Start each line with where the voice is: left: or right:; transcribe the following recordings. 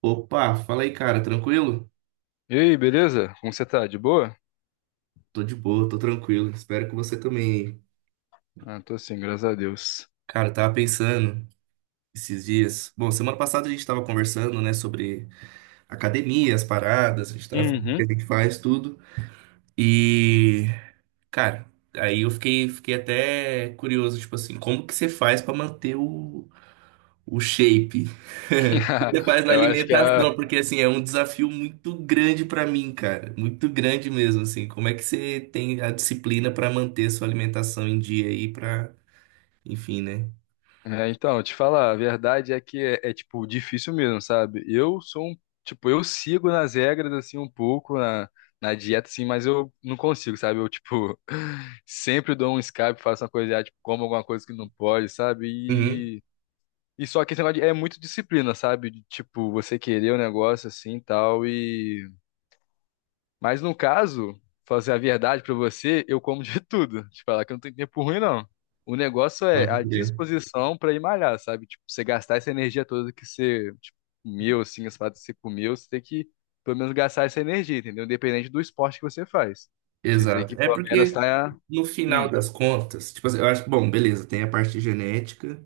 right: Opa, fala aí, cara, tranquilo?
left: E aí, beleza? Como você tá? De boa?
right: Tô de boa, tô tranquilo. Espero que você também.
left: Ah, tô sim, graças a Deus.
right: Cara, eu tava pensando esses dias. Bom, semana passada a gente tava conversando, né, sobre academia, as paradas, a gente tava falando o que
left: Uhum.
right: a gente faz, tudo. E, cara, aí eu fiquei até curioso, tipo assim, como que você faz pra manter o shape? Você faz na
left: Eu acho que a.
right: alimentação, porque assim, é um desafio muito grande pra mim, cara. Muito grande mesmo, assim. Como é que você tem a disciplina pra manter sua alimentação em dia aí pra, enfim, né?
left: É, então, te falar, a verdade é que tipo difícil mesmo, sabe? Eu sou um. Tipo, eu sigo nas regras, assim, um pouco, na dieta, assim, mas eu não consigo, sabe? Eu, tipo, sempre dou um escape, faço uma coisa, ah, tipo, como alguma coisa que não pode, sabe?
right: Uhum,
left: E. E só que esse é muito disciplina, sabe? De, tipo, você querer o negócio assim e tal, e mas no caso, fazer a verdade pra você, eu como de tudo. Te falar que eu não tenho tempo ruim, não. O negócio é
right: pode
left: a
right: crer.
left: disposição pra ir malhar, sabe? Tipo, você gastar essa energia toda que você, tipo, comeu, assim, as paradas que você comeu, você tem que pelo menos gastar essa energia, entendeu? Independente do esporte que você faz. Você tem
right: Exato.
left: que
right: É
left: pelo menos
right: porque
left: tá.
right: no final
left: Hum.
right: das contas, tipo assim, eu acho, bom, beleza, tem a parte genética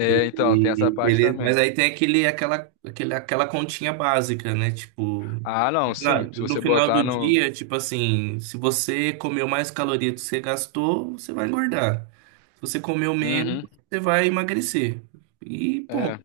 right: e
left: então, tem essa
right: e
left: parte
right: beleza, mas
left: também.
right: aí tem aquela continha básica, né? Tipo,
left: Ah, não, sim. Se
right: No
left: você
right: final do
left: botar no.
right: dia, tipo assim, se você comeu mais calorias do que você gastou, você vai engordar. Se você comeu menos,
left: Uhum.
right: você vai emagrecer. E
left: É.
right: ponto.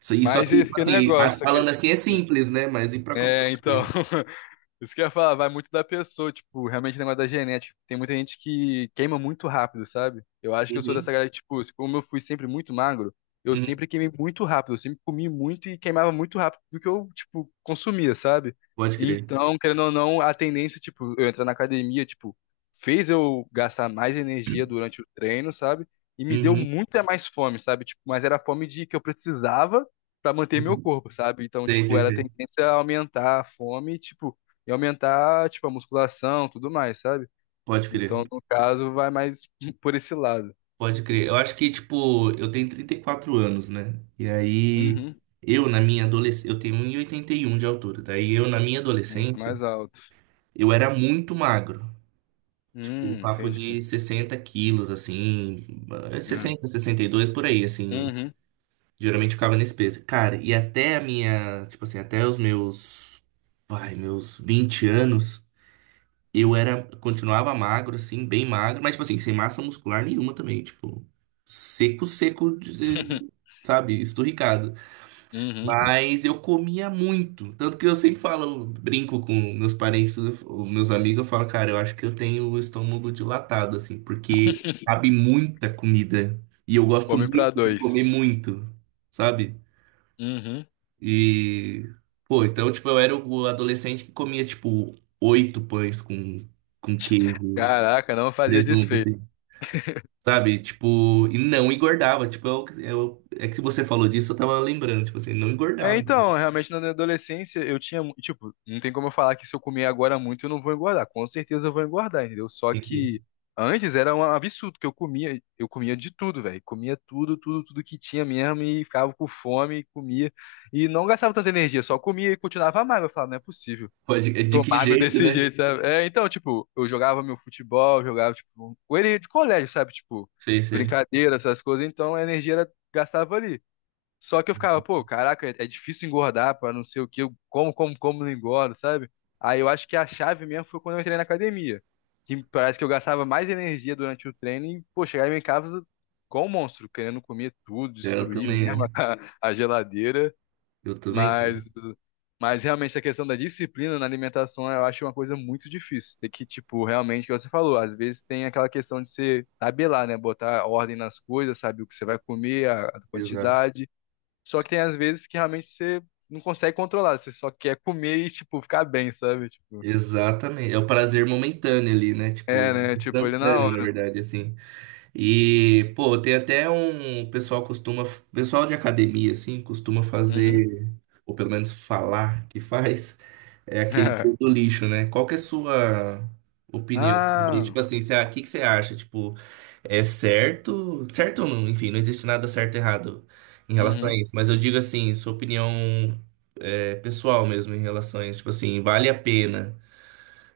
right: E só
left: Mas
right: que, tipo
left: esse que
right: assim,
left: negócio.
right: falando
left: Que...
right: assim é
left: Hum,
right: simples, né? Mas e pra
left: é,
right: controlar.
left: então. Isso que eu ia falar, vai muito da pessoa, tipo, realmente o negócio da genética. Tem muita gente que queima muito rápido, sabe? Eu acho que eu sou
right: Uhum,
left: dessa galera que, tipo, como eu fui sempre muito magro, eu
right: uhum.
left: sempre queimei muito rápido, eu sempre comi muito e queimava muito rápido do que eu, tipo, consumia, sabe?
right: Pode crer.
left: Então, querendo ou não, a tendência, tipo, eu entrar na academia, tipo, fez eu gastar mais energia durante o treino, sabe? E me deu
right: Uhum,
left: muita mais fome, sabe? Tipo, mas era a fome de que eu precisava pra manter meu
right: uhum.
left: corpo, sabe? Então,
right: Sei,
left: tipo,
right: sei,
left: era a
right: sei.
left: tendência a aumentar a fome, tipo, e aumentar, tipo, a musculação, tudo mais, sabe?
right: Pode crer.
left: Então, no caso, vai mais por esse lado.
right: Pode crer. Eu acho que, tipo, eu tenho 34 anos, né? E aí,
left: Uhum.
right: eu na minha adolescência, eu tenho 1,81 de altura. Daí eu na minha
left: Muito
right: adolescência.
left: mais alto.
right: Eu era muito magro. Tipo, o papo
left: Entendi.
right: de 60 quilos, assim. É
left: Ah.
right: 60, 62 por aí, assim.
left: Uhum.
right: Geralmente ficava nesse peso. Cara, e até a minha. Tipo assim, até os meus. Vai, meus 20 anos. Eu era. Continuava magro, assim, bem magro. Mas, tipo assim, sem massa muscular nenhuma também. Tipo, seco, seco, sabe? Esturricado,
left: Uhum.
right: mas eu comia muito. Tanto que eu sempre falo, brinco com meus parentes, os meus amigos, eu falo, cara, eu acho que eu tenho o estômago dilatado, assim, porque cabe muita comida. E eu gosto
left: Fome pra
right: muito de comer
left: dois.
right: muito, sabe?
left: Uhum.
right: E, pô, então, tipo, eu era o adolescente que comia, tipo, oito pães com queijo,
left: Caraca, não fazia
right: presunto,
left: desfecho.
right: assim, sabe? Tipo, e não engordava. Tipo, é que se você falou disso, eu tava lembrando, tipo assim, não
left: É,
right: engordava.
left: então, realmente na minha adolescência eu tinha, tipo, não tem como eu falar que se eu comer agora muito eu não vou engordar. Com certeza eu vou engordar, entendeu? Só
right: Enfim.
left: que antes era um absurdo que eu comia de tudo, velho. Comia tudo, tudo, tudo que tinha mesmo e ficava com fome, comia e não gastava tanta energia, só comia e continuava magro. Eu falava, não é possível.
right: Pode, de
left: Tô
right: que
left: magro
right: jeito,
left: desse
right: né?
left: jeito, sabe? É, então, tipo, eu jogava meu futebol, jogava, tipo, com ele de colégio, sabe? Tipo,
right: Sei, sei.
left: brincadeira, essas coisas, então a energia era, gastava ali. Só que eu ficava, pô, caraca, é difícil engordar pra não sei o quê, eu como, como, como, não engordo, sabe? Aí eu acho que a chave mesmo foi quando eu entrei na academia, que parece que eu gastava mais energia durante o treino e, pô, chegava em casa com um monstro, querendo comer tudo,
right: É, eu
left: destruir
right: também,
left: mesmo
right: né?
left: a geladeira,
right: Eu também.
left: mas, mas realmente a questão da disciplina na alimentação eu acho uma coisa muito difícil, tem que, tipo, realmente, o que você falou, às vezes tem aquela questão de você tabelar, né, botar ordem nas coisas, sabe o que você vai comer, a
right: Exato.
left: quantidade, só que tem às vezes que realmente você não consegue controlar, você só quer comer e, tipo, ficar bem, sabe? Tipo,
right: Exatamente. É o prazer momentâneo ali, né?
left: é,
right: Tipo,
left: né? Tipo, ele na
right: instantâneo, na
left: hora.
right: verdade, assim. E, pô, tem até um. O pessoal costuma. O Pessoal de academia, assim, costuma
left: Uhum.
right: fazer. Ou pelo menos falar que faz, é aquele cu do lixo, né? Qual que é a sua opinião sobre,
left: Ah,
right: tipo assim, o que que você acha? Tipo, é certo? Certo ou não? Enfim, não existe nada certo e errado em relação a
left: uhum,
right: isso. Mas eu digo assim, sua opinião é, pessoal mesmo em relação a isso. Tipo assim, vale a pena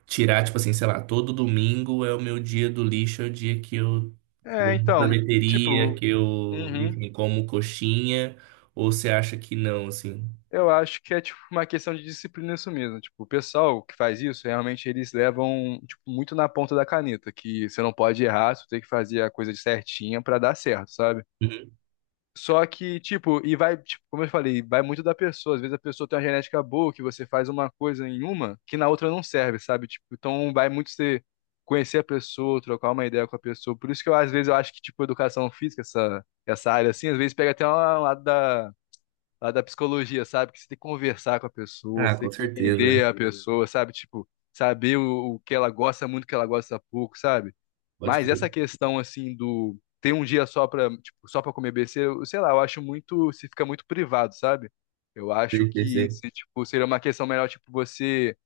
right: tirar, tipo assim, sei lá, todo domingo é o meu dia do lixo, é o dia que eu vou
left: é,
right: na
left: então,
right: sorveteria,
left: tipo,
right: que eu,
left: uhum.
right: enfim, como coxinha, ou você acha que não, assim?
left: Eu acho que é, tipo, uma questão de disciplina isso mesmo. Tipo, o pessoal que faz isso, realmente eles levam, tipo, muito na ponta da caneta, que você não pode errar, você tem que fazer a coisa certinha pra dar certo, sabe?
right: Uhum.
left: Só que, tipo, e vai, tipo, como eu falei, vai muito da pessoa. Às vezes a pessoa tem uma genética boa, que você faz uma coisa em uma, que na outra não serve, sabe? Tipo, então vai muito você conhecer a pessoa, trocar uma ideia com a pessoa. Por isso que eu, às vezes, eu acho que, tipo, educação física, essa área, assim, às vezes pega até um lado da psicologia, sabe? Que você tem que conversar com a pessoa,
right: Ah,
left: você
right: com
left: tem que
right: certeza, né?
left: entender a, uhum, pessoa, sabe? Tipo, saber o que ela gosta muito, o que ela gosta pouco, sabe?
right: Pode
left: Mas
right: crer.
left: essa questão assim do ter um dia só para, tipo, só para comer besteira, eu, sei lá, eu acho muito, se fica muito privado, sabe? Eu acho
right: Sei, sei,
left: que
right: sei.
left: se, tipo, seria uma questão melhor, tipo, você,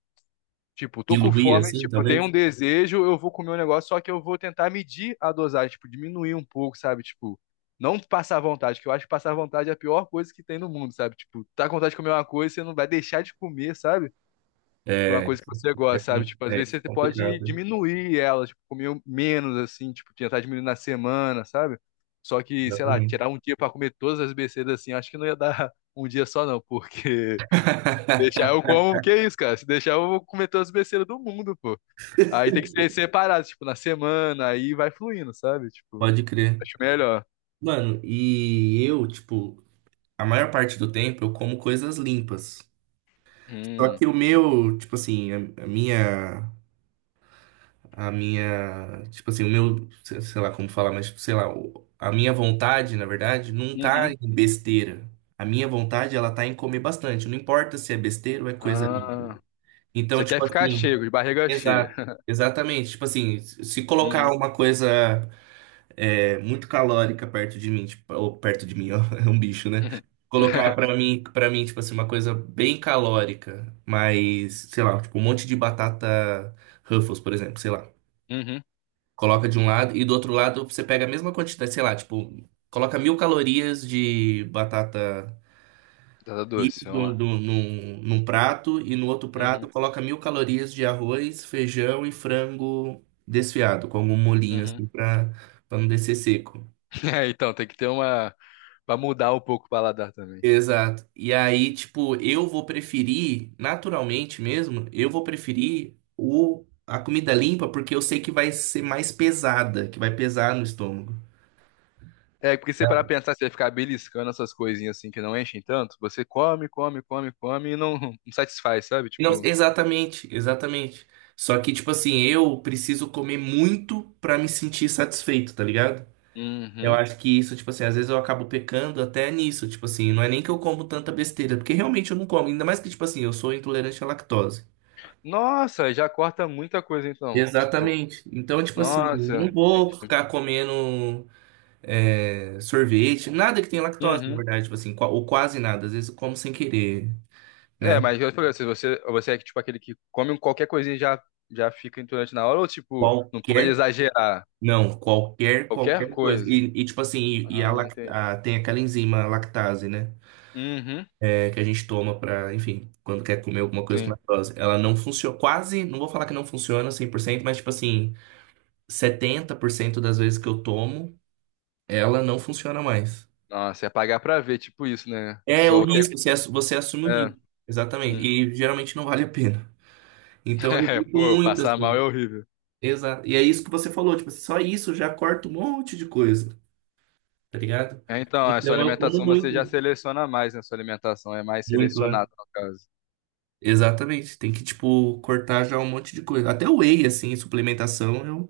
left: tipo, tô com
right: Diluir
left: fome,
right: assim,
left: tipo, tenho
right: talvez?
left: um desejo, eu vou comer um negócio, só que eu vou tentar medir a dosagem, tipo, diminuir um pouco, sabe? Tipo, não passar vontade, que eu acho que passar vontade é a pior coisa que tem no mundo, sabe? Tipo, tá com vontade de comer uma coisa, você não vai deixar de comer, sabe? Por uma coisa que você
right: É,
left: gosta, sabe? Tipo, às
right: é,
left: vezes
right: isso é
left: você pode
right: complicado, né?
left: diminuir ela, tipo, comer um menos, assim, tipo, tentar diminuir na semana, sabe? Só que, sei lá,
right: Exatamente.
left: tirar um dia pra comer todas as besteiras assim, acho que não ia dar um dia só, não, porque deixar eu como, que é isso, cara? Se deixar eu vou comer todas as besteiras do mundo, pô. Aí tem que ser separado, tipo, na semana, aí vai fluindo, sabe? Tipo,
right: Pode crer.
left: acho melhor.
right: Mano, e eu, tipo, a maior parte do tempo eu como coisas limpas. Só
left: Hum.
right: que o meu, tipo assim, a minha. Tipo assim, o meu. Sei lá como falar, mas, tipo, sei lá. A minha vontade, na verdade, não tá
left: Uhum.
right: em besteira. A minha vontade, ela tá em comer bastante. Não importa se é besteira ou é coisa limpa.
left: Ah.
right: Então,
left: Você quer
right: tipo
left: ficar
right: assim.
left: cheio, de barriga cheia.
right: Exato, exatamente. Tipo assim, se colocar
left: Uhum.
right: uma coisa muito calórica perto de mim, tipo, ou perto de mim, ó, é um bicho, né? Colocar para mim, tipo assim, uma coisa bem calórica, mas, sei lá, tipo um monte de batata Ruffles, por exemplo, sei lá.
left: Uhum.
right: Coloca de um lado e do outro lado você pega a mesma quantidade, sei lá, tipo, coloca 1.000 calorias de batata
left: Batata
right: isso
left: doce, vamos lá.
right: num prato e no outro prato
left: Uhum.
right: coloca 1.000 calorias de arroz, feijão e frango desfiado, com algum molhinho assim
left: Uhum.
right: pra não descer seco.
left: É, então, tem que ter uma. Pra mudar um pouco o paladar também.
right: Exato. E aí, tipo, eu vou preferir, naturalmente mesmo, eu vou preferir a comida limpa porque eu sei que vai ser mais pesada, que vai pesar no estômago.
left: É, porque se você parar pra pensar, você vai ficar beliscando essas coisinhas assim que não enchem tanto, você come, come, come, come e não, satisfaz, sabe?
right: Não,
left: Tipo,
right: exatamente, exatamente. Só que, tipo assim, eu preciso comer muito pra me sentir satisfeito, tá ligado? Eu
left: uhum.
right: acho que isso, tipo assim, às vezes eu acabo pecando até nisso, tipo assim, não é nem que eu como tanta besteira, porque realmente eu não como, ainda mais que, tipo assim, eu sou intolerante à lactose.
left: Nossa, já corta muita coisa então. Tipo,
right: Exatamente. Então, tipo assim, eu
left: nossa.
right: não vou ficar comendo sorvete, nada que tenha lactose, na
left: Uhum.
right: verdade, tipo assim, ou quase nada, às vezes eu como sem querer,
left: É,
right: né?
left: mas eu falei, se você, é tipo aquele que come qualquer coisinha e já, fica intolerante na hora, ou tipo, não pode
right: Qualquer,
left: exagerar
right: não, qualquer,
left: qualquer
right: qualquer coisa.
left: coisa.
right: E, tipo assim, e a,
left: Ah, entendi.
right: tem aquela enzima lactase, né?
left: Uhum.
right: É, que a gente toma para, enfim, quando quer comer alguma coisa com
left: Sim.
right: lactose. Ela não funciona, quase, não vou falar que não funciona 100%, mas tipo assim, 70% das vezes que eu tomo, ela não funciona mais.
left: Nossa, é pagar pra ver, tipo isso, né?
right: É o
left: Só quer.
right: risco, você você assume o
left: É,
right: risco. Exatamente.
left: hum.
right: E geralmente não vale a pena. Então eu
left: É,
right: evito
left: pô,
right: muito,
left: passar mal é
right: assim.
left: horrível.
right: Exato. E é isso que você falou, tipo, só isso já corta um monte de coisa, tá ligado?
left: É, então, a sua
right: Então eu como
left: alimentação você já
right: muito,
left: seleciona mais, né? Sua alimentação é mais
right: muito, né?
left: selecionada, no caso.
right: Exatamente. Tem que, tipo, cortar já um monte de coisa. Até o whey, assim, suplementação,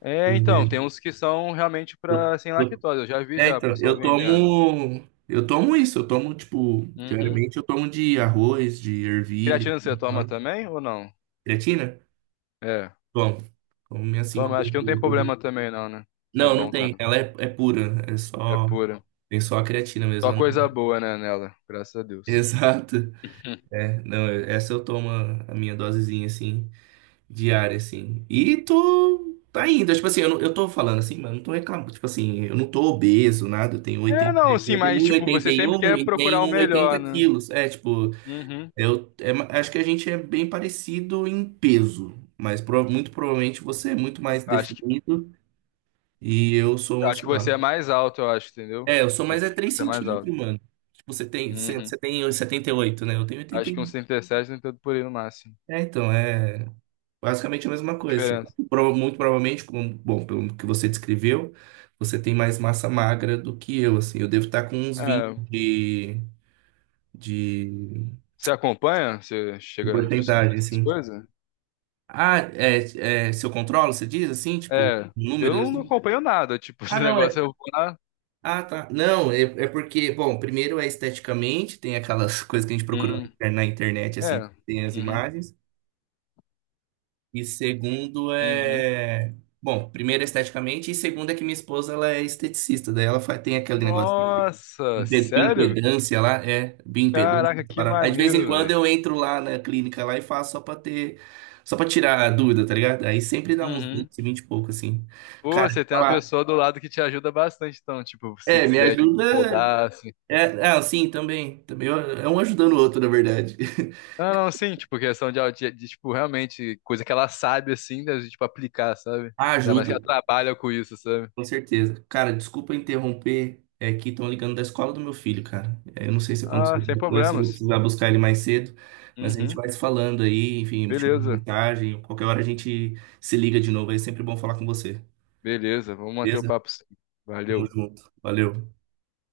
left: É, então, tem
right: eu.
left: uns que são realmente
right: Eu-
left: pra sem
right: eu-
left: lactose. Eu já vi
right: É,
left: já o
right: então,
left: pessoal
right: eu
left: vendendo.
right: tomo. Eu tomo isso, eu tomo, tipo,
left: Uhum.
right: diariamente eu tomo de arroz, de ervilha,
left: Creatina você toma
right: sabe?
left: também ou não?
right: Creatina?
left: É,
right: Bom, como minhas cinco
left: toma. Acho que não tem
right: gramas por dia.
left: problema também, não, né? É
right: Não, não
left: bom
right: tem.
left: também.
right: Ela é pura, é
left: É
right: só.
left: pura.
right: Tem só a creatina mesmo.
left: Só
right: Eu
left: coisa
right: não-
left: boa, né, nela. Graças a Deus.
right: Exato. É, não, essa eu tomo a minha dosezinha, assim, diária, assim. E tô, tá indo. Tipo assim, eu, eu tô falando assim, mas não tô reclamando. Tipo assim, eu não tô obeso, nada. Eu tenho
left: É,
right: 80,
left: não, sim, mas
right: 81,
left: tipo,
right: oitenta
left: você
right: e
left: sempre
right: um,
left: quer
right: e tenho
left: procurar o
right: 1,80
left: melhor, né?
right: quilos. É, tipo,
left: Uhum.
right: eu acho que a gente é bem parecido em peso. Mas muito provavelmente você é muito mais
left: Acho
right: definido e eu
left: Eu
right: sou,
left: acho
right: sei
left: que você
right: lá.
left: é mais alto, eu acho, entendeu?
right: É, eu sou
left: Acho
right: mais
left: que
right: é 3
left: você é mais alto.
right: centímetros, mano. Tipo, Você tem, você
left: Uhum.
right: você tem 78, né? Eu tenho
left: Acho que uns
right: 81.
left: 37, 38 por aí no máximo.
right: É, então, é. Basicamente a mesma coisa. Você
left: Diferença.
right: Muito provavelmente, bom, pelo que você descreveu, você tem mais massa magra do que eu, assim. Eu devo estar com uns 20
left: É,
right: de, de,
left: você acompanha? Você
right: de
left: chega no
right: porcentagem,
left: nutricionista, essas
right: assim.
left: coisas?
right: Ah, é, se eu controlo, você diz assim, tipo,
left: É, eu
right: números
left: não,
right: assim?
left: acompanho nada. Tipo, esse
right: Ah, não, é.
left: negócio eu vou lá.
right: Ah, tá. Não, é porque, bom, primeiro é esteticamente, tem aquelas coisas que a gente procura na
left: Hum,
right: na internet,
left: é.
right: assim, tem as
left: Uhum,
right: imagens. E segundo
left: uhum.
right: é. Bom, primeiro esteticamente, e segundo é que minha esposa ela é esteticista, daí ela faz, tem aquele negócio de
left: Nossa,
right: impe-
left: sério?
right: impedância lá, é, bioimpedância.
left: Caraca,
right: Essa
left: que
right: parada. Aí de vez em
left: maneiro,
right: quando
left: velho.
right: eu entro lá na clínica lá e faço só pra tirar a dúvida, tá ligado? Aí sempre dá uns
left: Uhum.
right: 20 20 e pouco, assim.
left: Pô,
right: Cara,
left: você tem uma
right: falar,
left: pessoa do lado que te ajuda bastante, então, tipo, se
right: me
left: quiser, tipo,
right: ajuda.
left: rodar, assim,
right: É, ah, sim, também. Também é um ajudando o outro, na verdade.
left: não, não, sim, tipo, questão de, tipo, realmente, coisa que ela sabe, assim, da gente, tipo, aplicar, sabe?
right: Ah,
left: Ainda mais que
right: ajuda,
left: ela trabalha com isso, sabe?
right: com certeza. Cara, desculpa interromper. É que estão ligando da escola do meu filho, cara. É, eu não sei se aconteceu
left: Ah, sem
right: alguma coisa, se eu vou
left: problemas.
right: precisar buscar ele mais cedo, mas a gente
left: Uhum,
right: vai se falando aí, enfim, te mando
left: beleza,
right: mensagem. Qualquer hora a gente se liga de novo. É sempre bom falar com você.
left: beleza, vamos manter o
right: Beleza?
left: papo sim.
right: Tamo
left: Valeu.
right: junto. Valeu.